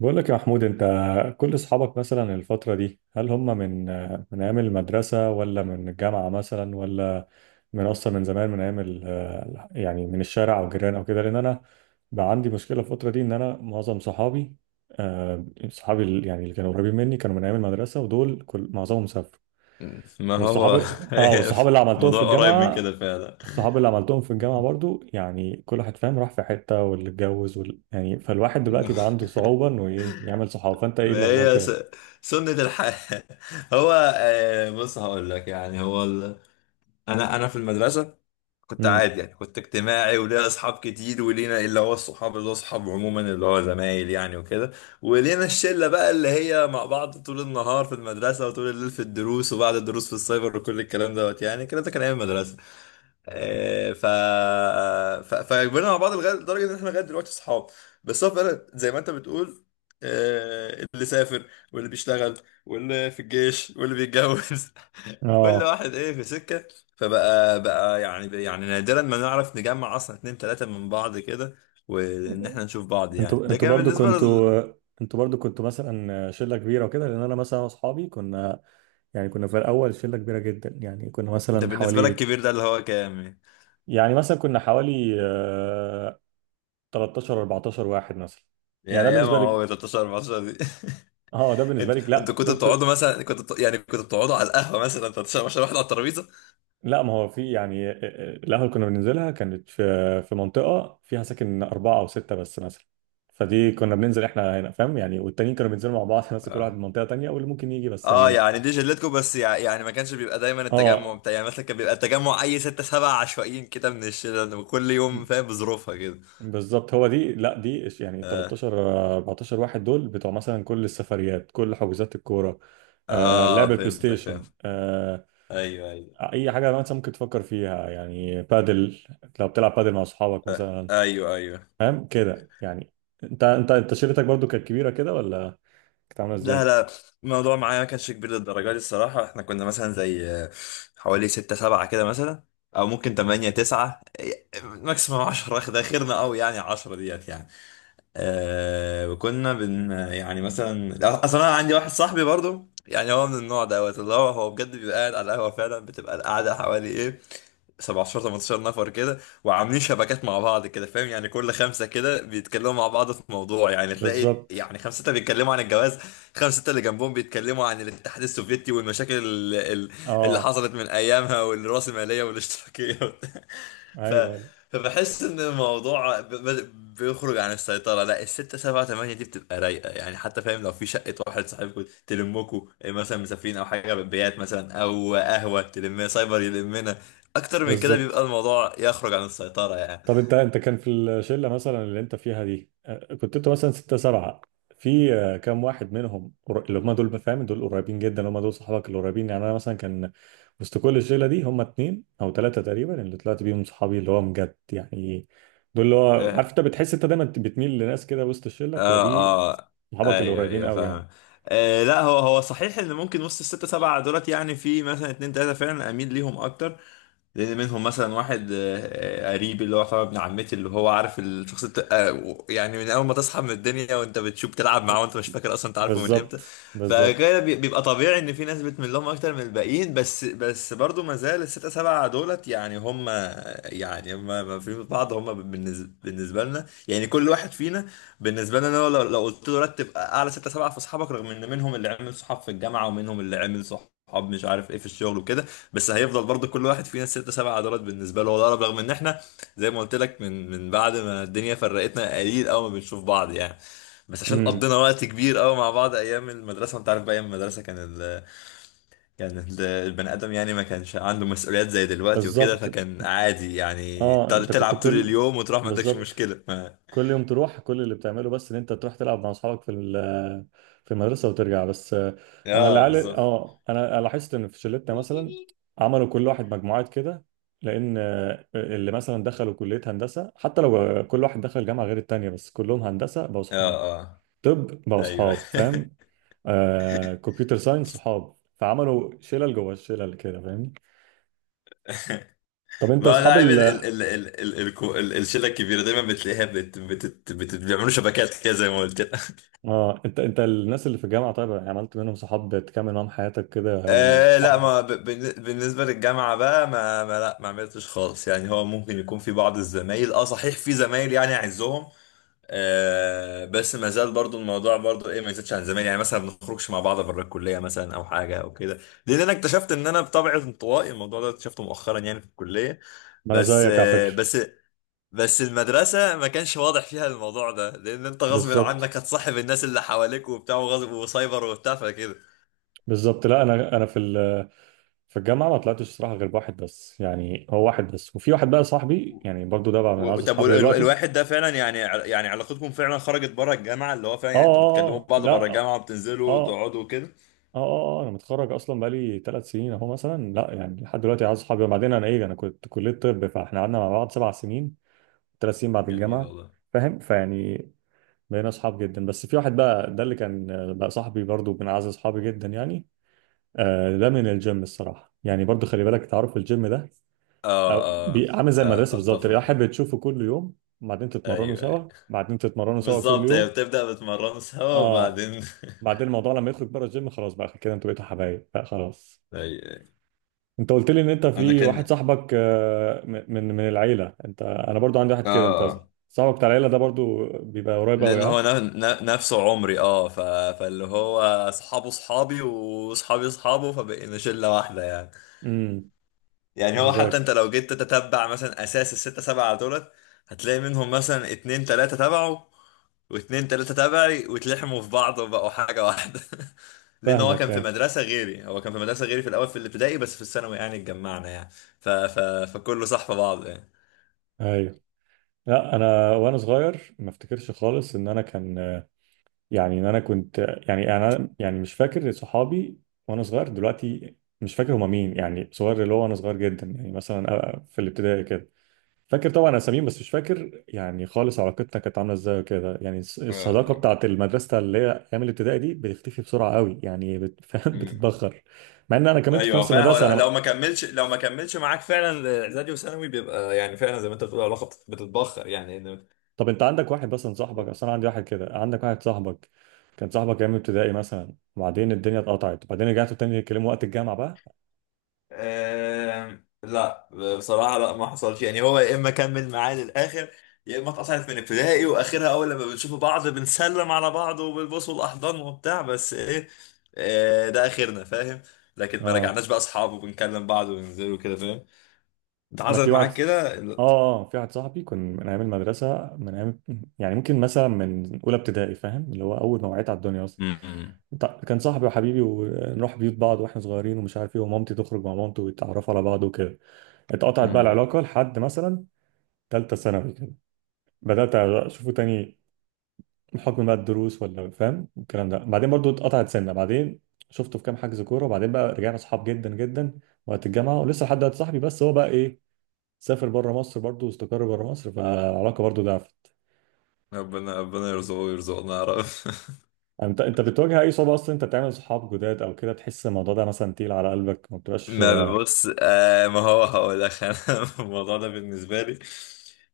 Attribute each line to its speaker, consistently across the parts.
Speaker 1: بقول لك يا محمود، انت كل اصحابك مثلا الفترة دي هل هم من ايام المدرسة ولا من الجامعة مثلا ولا من اصلا من زمان من ايام من الشارع او جيران او كده، لان انا بقى عندي مشكلة الفترة دي ان انا معظم صحابي آه، صحابي اللي كانوا قريبين مني كانوا من ايام المدرسة، ودول كل معظمهم سافروا.
Speaker 2: ما
Speaker 1: والصحاب
Speaker 2: هو
Speaker 1: اه
Speaker 2: هي
Speaker 1: والصحاب اللي عملتهم في
Speaker 2: الموضوع قريب من
Speaker 1: الجامعة،
Speaker 2: كده فعلا.
Speaker 1: الصحاب اللي عملتهم في الجامعة برضو يعني كل واحد فاهم راح في حتة، واللي اتجوز وال... يعني فالواحد دلوقتي بقى عنده صعوبة انه ايه يعمل صحاب. فانت ايه
Speaker 2: ما
Speaker 1: الاخبار
Speaker 2: هي
Speaker 1: كده؟
Speaker 2: سنة الحياة. هو آه، بص، هقول لك يعني، هو انا في المدرسة كنت
Speaker 1: امم.
Speaker 2: عادي، يعني كنت اجتماعي وليا اصحاب كتير، ولينا اللي هو الصحاب، اللي هو اصحاب عموما، اللي هو زمايل يعني وكده. ولينا الشلة بقى اللي هي مع بعض طول النهار في المدرسة، وطول الليل في الدروس، وبعد الدروس في السايبر، وكل الكلام دوت يعني، كده ده كان ايام المدرسة. آه، ف ف فكبرنا مع بعض لغايه، لدرجه ان احنا لغايه دلوقتي اصحاب. بس هو فعلا زي ما انت بتقول. اللي سافر، واللي بيشتغل، واللي في الجيش، واللي بيتجوز. كل
Speaker 1: اه.
Speaker 2: واحد ايه في سكه. فبقى يعني نادرا ما نعرف نجمع اصلا اتنين تلاته من بعض كده، وان احنا نشوف بعض يعني.
Speaker 1: انتوا
Speaker 2: ده
Speaker 1: انتوا
Speaker 2: كان
Speaker 1: برضو
Speaker 2: بالنسبه
Speaker 1: كنتوا انتوا برضو كنتوا مثلا شلة كبيرة وكده، لان انا مثلا واصحابي كنا في الاول شلة كبيرة جدا، يعني كنا
Speaker 2: انت
Speaker 1: مثلا
Speaker 2: بالنسبه لك
Speaker 1: حوالي،
Speaker 2: كبير ده اللي هو كام يعني؟
Speaker 1: يعني مثلا كنا حوالي 13 14 واحد مثلا.
Speaker 2: يا
Speaker 1: يعني ده
Speaker 2: يا ما
Speaker 1: بالنسبة لك.
Speaker 2: هو 13 14 دي.
Speaker 1: اه ده بالنسبه لك،
Speaker 2: انتوا
Speaker 1: لا
Speaker 2: كنتوا
Speaker 1: دول.
Speaker 2: بتقعدوا مثلا، يعني كنتوا بتقعدوا على القهوه مثلا 13 عشان واحد على الترابيزه؟
Speaker 1: لا، ما هو في يعني القهوة اللي كنا بننزلها كانت في منطقة فيها ساكن أربعة أو ستة بس مثلا، فدي كنا بننزل احنا هنا فاهم يعني، والتانيين كانوا بينزلوا مع بعض ناس، كل واحد من
Speaker 2: اه،
Speaker 1: منطقة تانية واللي ممكن يجي بس
Speaker 2: اه،
Speaker 1: يعني.
Speaker 2: يعني دي جلتكم، بس يعني ما كانش بيبقى دايما التجمع
Speaker 1: اه
Speaker 2: بتاع يعني، مثلا كان بيبقى التجمع اي ستة سبعة عشوائيين كده من الشله كل يوم فاهم، بظروفها كده.
Speaker 1: بالظبط، هو دي، لا دي
Speaker 2: اه،
Speaker 1: 13 14 واحد دول بتوع مثلا كل السفريات، كل حجوزات الكورة،
Speaker 2: اه،
Speaker 1: لعب البلاي
Speaker 2: فهمتك فاهم.
Speaker 1: ستيشن،
Speaker 2: ايوه، ايوه.
Speaker 1: أي حاجة مثلا ممكن تفكر فيها، يعني بادل، لو بتلعب بادل مع أصحابك
Speaker 2: آه،
Speaker 1: مثلا،
Speaker 2: ايوه، ايوه.
Speaker 1: فاهم كده يعني. انت شركتك برضو كانت كبيره كده ولا كانت عامله
Speaker 2: لا،
Speaker 1: ازاي؟
Speaker 2: لا، الموضوع معايا ما كانش كبير للدرجه دي الصراحه، احنا كنا مثلا زي حوالي ستة سبعة كده مثلا، او ممكن تمانية تسعة، ماكسيموم عشرة، ده خيرنا قوي يعني، عشرة ديت يعني. وكنا بن يعني مثلا اصلا انا عندي واحد صاحبي برضو يعني، هو من النوع دوت، اللي هو بجد بيبقى قاعد على القهوه فعلا، بتبقى القعده حوالي ايه 17 18 نفر كده، وعاملين شبكات مع بعض كده فاهم يعني. كل خمسه كده بيتكلموا مع بعض في موضوع يعني، تلاقي
Speaker 1: بالظبط.
Speaker 2: يعني خمسه سته بيتكلموا عن الجواز، خمسه سته اللي جنبهم بيتكلموا عن الاتحاد السوفيتي والمشاكل اللي
Speaker 1: اه.
Speaker 2: حصلت من ايامها، والرأسماليه والاشتراكيه. ف...
Speaker 1: ايوه ايوه.
Speaker 2: فبحس ان الموضوع بيخرج عن السيطرة. لا، الستة سبعة تمانية دي بتبقى رايقة يعني، حتى فاهم لو في شقة واحد صاحبكم تلمكوا، إيه مثلا، مسافرين او حاجة، بيات مثلا او قهوة تلمنا، سايبر يلمنا. اكتر من كده
Speaker 1: بالظبط.
Speaker 2: بيبقى الموضوع يخرج عن السيطرة يعني.
Speaker 1: طب انت كان في الشله مثلا اللي انت فيها دي كنت انت مثلا ستة سبعة، في كام واحد منهم اللي هم دول فاهم، دول قريبين جدا، هم دول صحابك القريبين؟ يعني انا مثلا كان وسط كل الشله دي هم اتنين او ثلاثه تقريبا اللي طلعت بيهم صحابي اللي هو بجد يعني، دول اللي هو عارف
Speaker 2: اه،
Speaker 1: انت بتحس انت دايما بتميل لناس كده وسط الشله بتبقى
Speaker 2: اه.
Speaker 1: دي
Speaker 2: آه.
Speaker 1: صحابك
Speaker 2: ايوه،
Speaker 1: القريبين
Speaker 2: ايوه،
Speaker 1: قوي يعني.
Speaker 2: فاهم. آه، لا، هو صحيح ان ممكن وسط الستة سبعة دولت يعني، في مثلا اتنين تلاتة فعلا اميل ليهم اكتر، لان منهم مثلا واحد قريب، اللي هو طبعا ابن عمتي، اللي هو عارف الشخص يعني من اول ما تصحى من الدنيا وانت بتشوف تلعب معاه، وانت مش فاكر اصلا انت عارفه من امتى.
Speaker 1: بالظبط بالظبط.
Speaker 2: بيبقى طبيعي ان في ناس بتميل لهم اكتر من الباقيين، بس برضو ما زال الستة سبعة دولت يعني هم، ما في بعض، هم بالنسبة لنا يعني كل واحد فينا. بالنسبة لنا لو قلت له رتب اعلى ستة سبعة في اصحابك، رغم ان منهم اللي عمل صحاب في الجامعة ومنهم اللي عمل صحاب مش عارف ايه في الشغل وكده، بس هيفضل برضو كل واحد فينا ست سبع عضلات بالنسبه له هو الأقرب، رغم ان احنا زي ما قلت لك من بعد ما الدنيا فرقتنا قليل قوي ما بنشوف بعض يعني، بس عشان
Speaker 1: امم.
Speaker 2: قضينا وقت كبير قوي مع بعض ايام المدرسه، وانت عارف بقى ايام المدرسه كان البني ادم يعني ما كانش عنده مسؤوليات زي دلوقتي وكده،
Speaker 1: بالظبط.
Speaker 2: فكان عادي يعني
Speaker 1: اه. انت كنت
Speaker 2: تلعب طول
Speaker 1: كل
Speaker 2: اليوم وتروح، ما عندكش
Speaker 1: بالظبط
Speaker 2: مشكله ما...
Speaker 1: كل يوم تروح، كل اللي بتعمله بس ان انت تروح تلعب مع اصحابك في في المدرسه وترجع بس. انا
Speaker 2: اه
Speaker 1: العيال
Speaker 2: بالظبط.
Speaker 1: اه انا أنا لاحظت ان في شلتنا مثلا عملوا كل واحد مجموعات كده، لان اللي مثلا دخلوا كليه هندسه حتى لو كل واحد دخل جامعه غير التانيه بس كلهم هندسه بقوا اصحاب.
Speaker 2: اه، اه،
Speaker 1: طب بقوا
Speaker 2: ايوه.
Speaker 1: اصحاب فاهم، كمبيوتر ساينس صحاب، فعملوا شلل جوه الشلل كده فاهمني؟ طب انت
Speaker 2: ما انا
Speaker 1: اصحاب
Speaker 2: عارف
Speaker 1: ال
Speaker 2: ال ال ال ال ال الكو- ال الشله الكبيره دايما بتلاقيها بت بت بت بيعملوا شبكات كده زي ما قلت لك.
Speaker 1: اه انت انت الناس اللي في الجامعه طيب، يعني عملت منهم صحاب تكمل معاهم حياتك كده، يعني
Speaker 2: آه، لا،
Speaker 1: صحاب؟
Speaker 2: ما ب- بالن- بالنسبه للجامعه بقى، ما, ما لا ما عملتش خالص يعني، هو ممكن يكون في بعض الزمايل، اه صحيح في زمايل يعني اعزهم. آه، بس ما زال برضو الموضوع برضو ايه، ما يزيدش عن زمان يعني، مثلا ما بنخرجش مع بعض بره الكليه مثلا، او حاجه او كده، لان انا اكتشفت ان انا بطبعي انطوائي. الموضوع ده اكتشفته مؤخرا يعني في الكليه،
Speaker 1: ما انا
Speaker 2: بس
Speaker 1: زيك على
Speaker 2: آه
Speaker 1: فكره.
Speaker 2: بس بس المدرسة ما كانش واضح فيها الموضوع ده، لأن أنت غصب
Speaker 1: بالظبط
Speaker 2: عنك هتصاحب الناس اللي حواليك وبتاع، وغصب وسايبر وبتاع فكده.
Speaker 1: بالظبط. لا انا في في الجامعه ما طلعتش الصراحه غير بواحد بس، يعني هو واحد بس، وفي واحد بقى صاحبي يعني برضو ده بقى من اعز اصحابي دلوقتي.
Speaker 2: الواحد ده فعلا يعني يعني علاقتكم فعلا خرجت بره الجامعة، اللي هو فعلا يعني انتوا بتكلموا
Speaker 1: اه اه اه. آه.
Speaker 2: بعض بره
Speaker 1: لا.
Speaker 2: الجامعة،
Speaker 1: اه.
Speaker 2: وبتنزلوا
Speaker 1: اه.
Speaker 2: وتقعدوا وكده.
Speaker 1: اه. آه. انا متخرج اصلا بقالي 3 سنين اهو مثلا، لا يعني لحد دلوقتي اعز اصحابي. وبعدين انا ايه، انا كنت كليه طب، فاحنا قعدنا مع بعض 7 سنين، 3 سنين بعد
Speaker 2: جميل
Speaker 1: الجامعه
Speaker 2: والله.
Speaker 1: فاهم فيعني، بقينا اصحاب جدا. بس في واحد بقى ده اللي كان بقى صاحبي برضو من اعز اصحابي جدا يعني. ده من الجيم الصراحه يعني، برضو خلي بالك تعرف الجيم ده
Speaker 2: آه،
Speaker 1: أو
Speaker 2: آه,
Speaker 1: عامل زي المدرسه
Speaker 2: آه،
Speaker 1: بالظبط، يعني
Speaker 2: أتفق.
Speaker 1: احب تشوفه كل يوم، بعدين تتمرنوا
Speaker 2: أيوه، أيوه.
Speaker 1: سوا، بعدين تتمرنوا سوا كل
Speaker 2: بالظبط، هي
Speaker 1: يوم.
Speaker 2: بتبدأ بتمرنوا سوا
Speaker 1: اه.
Speaker 2: وبعدين
Speaker 1: بعدين الموضوع لما يخرج بره الجيم خلاص، بقى كده انتوا بقيتوا حبايب بقى خلاص.
Speaker 2: أيوه، أيوه.
Speaker 1: انت قلت لي ان انت
Speaker 2: أنا
Speaker 1: في واحد
Speaker 2: كان.
Speaker 1: صاحبك من العيله، انت. انا برضو عندي واحد
Speaker 2: آه.
Speaker 1: كده، انت
Speaker 2: آه.
Speaker 1: صاحبك بتاع العيله ده برضو بيبقى قريب قوي
Speaker 2: لان هو
Speaker 1: ها؟
Speaker 2: نفسه عمري. اه، فاللي هو اصحابه اصحابي واصحابي اصحابه، فبقينا شله واحده يعني.
Speaker 1: امم.
Speaker 2: يعني
Speaker 1: انا
Speaker 2: هو، حتى انت
Speaker 1: زيك.
Speaker 2: لو جيت تتبع مثلا اساس الستة سبعة دولت، هتلاقي منهم مثلا اتنين تلاتة تبعه، واتنين تلاتة تبعي، واتلحموا في بعض وبقوا حاجة واحدة. لان هو كان
Speaker 1: فاهمك.
Speaker 2: في
Speaker 1: اي
Speaker 2: مدرسة غيري، في الاول في الابتدائي، بس في الثانوي يعني اتجمعنا يعني. ف... ف... فكله صح في بعض يعني.
Speaker 1: ايوه. لا انا وانا صغير ما افتكرش خالص ان انا كنت يعني انا يعني مش فاكر صحابي وانا صغير دلوقتي، مش فاكر هما مين، يعني صغير اللي هو وانا صغير جدا، يعني مثلا في الابتدائي كده. فاكر طبعا اساميهم بس مش فاكر يعني خالص علاقتنا كانت عامله ازاي وكده، يعني الصداقه
Speaker 2: آه.
Speaker 1: بتاعت المدرسه اللي هي ايام الابتدائي دي بتختفي بسرعه قوي يعني، فاهم
Speaker 2: مم.
Speaker 1: بتتبخر، مع ان انا كملت في
Speaker 2: ايوه،
Speaker 1: نفس
Speaker 2: فاهم. هو
Speaker 1: المدرسه
Speaker 2: لو
Speaker 1: انا.
Speaker 2: ما كملش، معاك فعلا اعدادي وثانوي، بيبقى يعني فعلا زي ما انت بتقول، العلاقه بتتبخر يعني
Speaker 1: طب انت عندك واحد مثلا صاحبك، اصل انا عندي واحد كده، عندك واحد صاحبك كان صاحبك ايام ابتدائي مثلا، وبعدين الدنيا اتقطعت، وبعدين رجعتوا تاني يتكلموا وقت الجامعه بقى؟
Speaker 2: لا، بصراحه لا ما حصلش يعني، هو يا اما كمل معاه للاخر، يا اما اتقطعت من ابتدائي، واخرها اول لما بنشوف بعض بنسلم على بعض وبالبوس والاحضان وبتاع بس ايه، ده اخرنا فاهم. لكن ما
Speaker 1: اه.
Speaker 2: رجعناش بقى اصحاب وبنكلم بعض وننزل وكده فاهم. انت
Speaker 1: انا في
Speaker 2: حصلت
Speaker 1: واحد
Speaker 2: معاك كده؟
Speaker 1: اه اه في واحد صاحبي كان من ايام المدرسه، من ايام يعني ممكن مثلا من اولى ابتدائي فاهم، اللي هو اول ما وعيت على الدنيا اصلا.
Speaker 2: امم.
Speaker 1: كان صاحبي وحبيبي، ونروح بيوت بعض واحنا صغيرين، ومش عارف ايه، ومامتي تخرج مع مامته ويتعرفوا على بعض وكده. اتقطعت بقى
Speaker 2: امم.
Speaker 1: العلاقه لحد مثلا ثالثه ثانوي كده، بدات اشوفه تاني بحكم بقى الدروس ولا فاهم الكلام ده، بعدين برضو اتقطعت سنه، بعدين شفته في كام حجز كوره، وبعدين بقى رجعنا اصحاب جدا جدا وقت الجامعه، ولسه لحد دلوقتي صاحبي، بس هو بقى ايه، سافر بره مصر برضو واستقر بره مصر، فالعلاقه برضو ضعفت.
Speaker 2: ربنا يرزقه ويرزقنا يا رب.
Speaker 1: يعني انت بتواجه اي صعوبه اصلا انت تعمل صحاب جداد او كده، تحس الموضوع ده مثلا تقيل على قلبك ما بتبقاش؟
Speaker 2: ما بص، ما هو هقول لك انا الموضوع ده بالنسبه لي،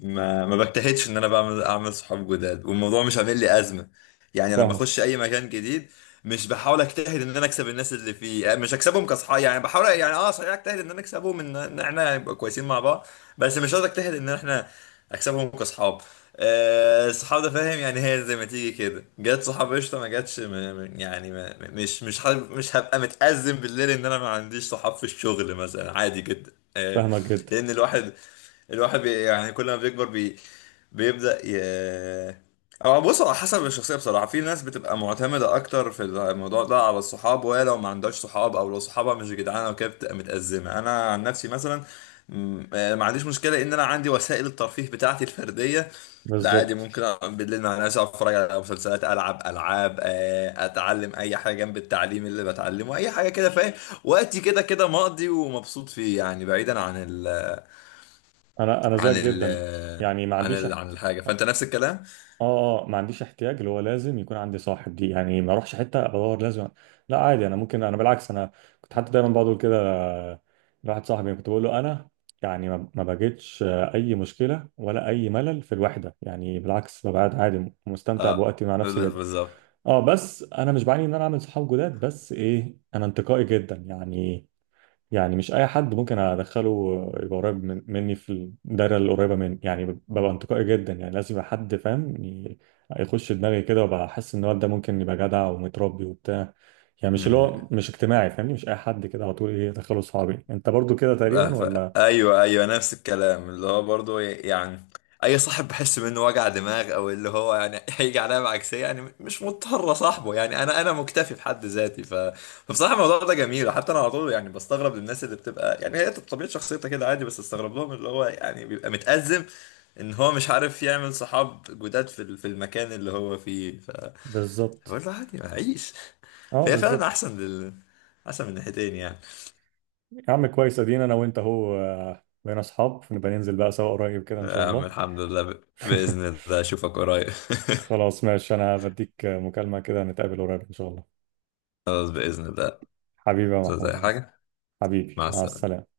Speaker 2: ما بجتهدش ان انا اعمل صحاب جداد، والموضوع مش عامل لي ازمه. يعني لما
Speaker 1: فاهمك.
Speaker 2: اخش اي مكان جديد، مش بحاول اجتهد ان انا اكسب الناس اللي فيه يعني، مش اكسبهم كصحاب يعني، بحاول يعني اه صحيح اجتهد ان انا اكسبهم، ان احنا نبقى كويسين مع بعض، بس مش قصدي اجتهد ان احنا اكسبهم كصحاب. الصحاب ده فاهم يعني، هي زي ما تيجي كده، جت صحاب قشطه، ما جاتش، ما- ما- يعني ما مش مش حابب- مش هبقى متأزم بالليل ان انا ما عنديش صحاب في الشغل مثلا، عادي جدا
Speaker 1: فاهمك جدا.
Speaker 2: لان الواحد، بي يعني كل ما بيكبر بي بيبدأ ي أو بص، على حسب الشخصية بصراحة، في ناس بتبقى معتمدة أكتر في الموضوع ده على الصحاب، وهي لو ما عندهاش صحاب أو لو صحابها مش جدعانة وكده بتبقى متأزمة. أنا عن نفسي مثلا ما عنديش مشكلة إن أنا عندي وسائل الترفيه بتاعتي الفردية. لا، عادي
Speaker 1: بالظبط.
Speaker 2: ممكن أقعد بالليل مع ناس، أقعد اتفرج على مسلسلات، العب العاب، اتعلم اي حاجه جنب التعليم اللي بتعلمه، اي حاجه كده فاهم، وقتي كده كده مقضي ومبسوط فيه يعني، بعيدا عن ال
Speaker 1: انا
Speaker 2: عن
Speaker 1: زيك
Speaker 2: ال
Speaker 1: جدا، يعني ما
Speaker 2: عن
Speaker 1: عنديش
Speaker 2: ال عن
Speaker 1: احت...
Speaker 2: الحاجة، فأنت نفس الكلام.
Speaker 1: اه اه ما عنديش احتياج اللي هو لازم يكون عندي صاحب دي، يعني ما اروحش حته بدور لازم، لا عادي. انا ممكن، انا بالعكس، انا كنت حتى دايما بقول كده لواحد صاحبي، كنت بقول له انا يعني ما بجدش اي مشكله ولا اي ملل في الوحده، يعني بالعكس ببقى قاعد عادي مستمتع
Speaker 2: اه،
Speaker 1: بوقتي مع نفسي جدا.
Speaker 2: بالظبط.
Speaker 1: اه. بس انا مش بعاني ان انا اعمل صحاب جداد، بس ايه، انا انتقائي جدا يعني، يعني مش اي حد ممكن ادخله يبقى قريب مني في الدايره اللي قريبه مني، يعني ببقى انتقائي جدا يعني، لازم يبقى حد فاهم يخش دماغي كده، وابقى احس ان الواد ده ممكن يبقى جدع ومتربي وبتاع، يعني مش اللي
Speaker 2: مم.
Speaker 1: هو مش اجتماعي فاهمني، مش اي حد كده على طول ايه ادخله صحابي. انت برضو كده
Speaker 2: آه،
Speaker 1: تقريبا
Speaker 2: ف...
Speaker 1: ولا؟
Speaker 2: ايوه، ايوه، نفس الكلام، اللي هو برضو يعني اي صاحب بحس منه وجع دماغ، او اللي هو يعني هيجي عليا بعكسيه، يعني مش مضطر صاحبه، يعني انا مكتفي بحد ذاتي. فبصراحه الموضوع ده جميل، حتى انا على طول يعني بستغرب للناس اللي بتبقى يعني هي طبيعه شخصيتها كده عادي، بس استغرب لهم اللي هو يعني بيبقى متأزم، ان هو مش عارف يعمل صحاب جداد في في المكان اللي هو فيه.
Speaker 1: بالظبط.
Speaker 2: بقول له عادي هعيش،
Speaker 1: اه.
Speaker 2: فهي فعلا
Speaker 1: بالظبط.
Speaker 2: احسن احسن من ناحيتين يعني.
Speaker 1: يا عم كويس، ادينا انا وانت اهو بقينا اصحاب، نبقى ننزل بقى سوا قريب كده ان شاء
Speaker 2: يا عم
Speaker 1: الله.
Speaker 2: الحمد لله، باذن الله اشوفك قريب.
Speaker 1: خلاص ماشي، انا بديك مكالمه كده، نتقابل قريب ان شاء الله.
Speaker 2: خلاص باذن الله،
Speaker 1: حبيبي يا
Speaker 2: زي
Speaker 1: محمود.
Speaker 2: حاجه،
Speaker 1: حبيبي،
Speaker 2: مع
Speaker 1: مع
Speaker 2: السلامه.
Speaker 1: السلامة.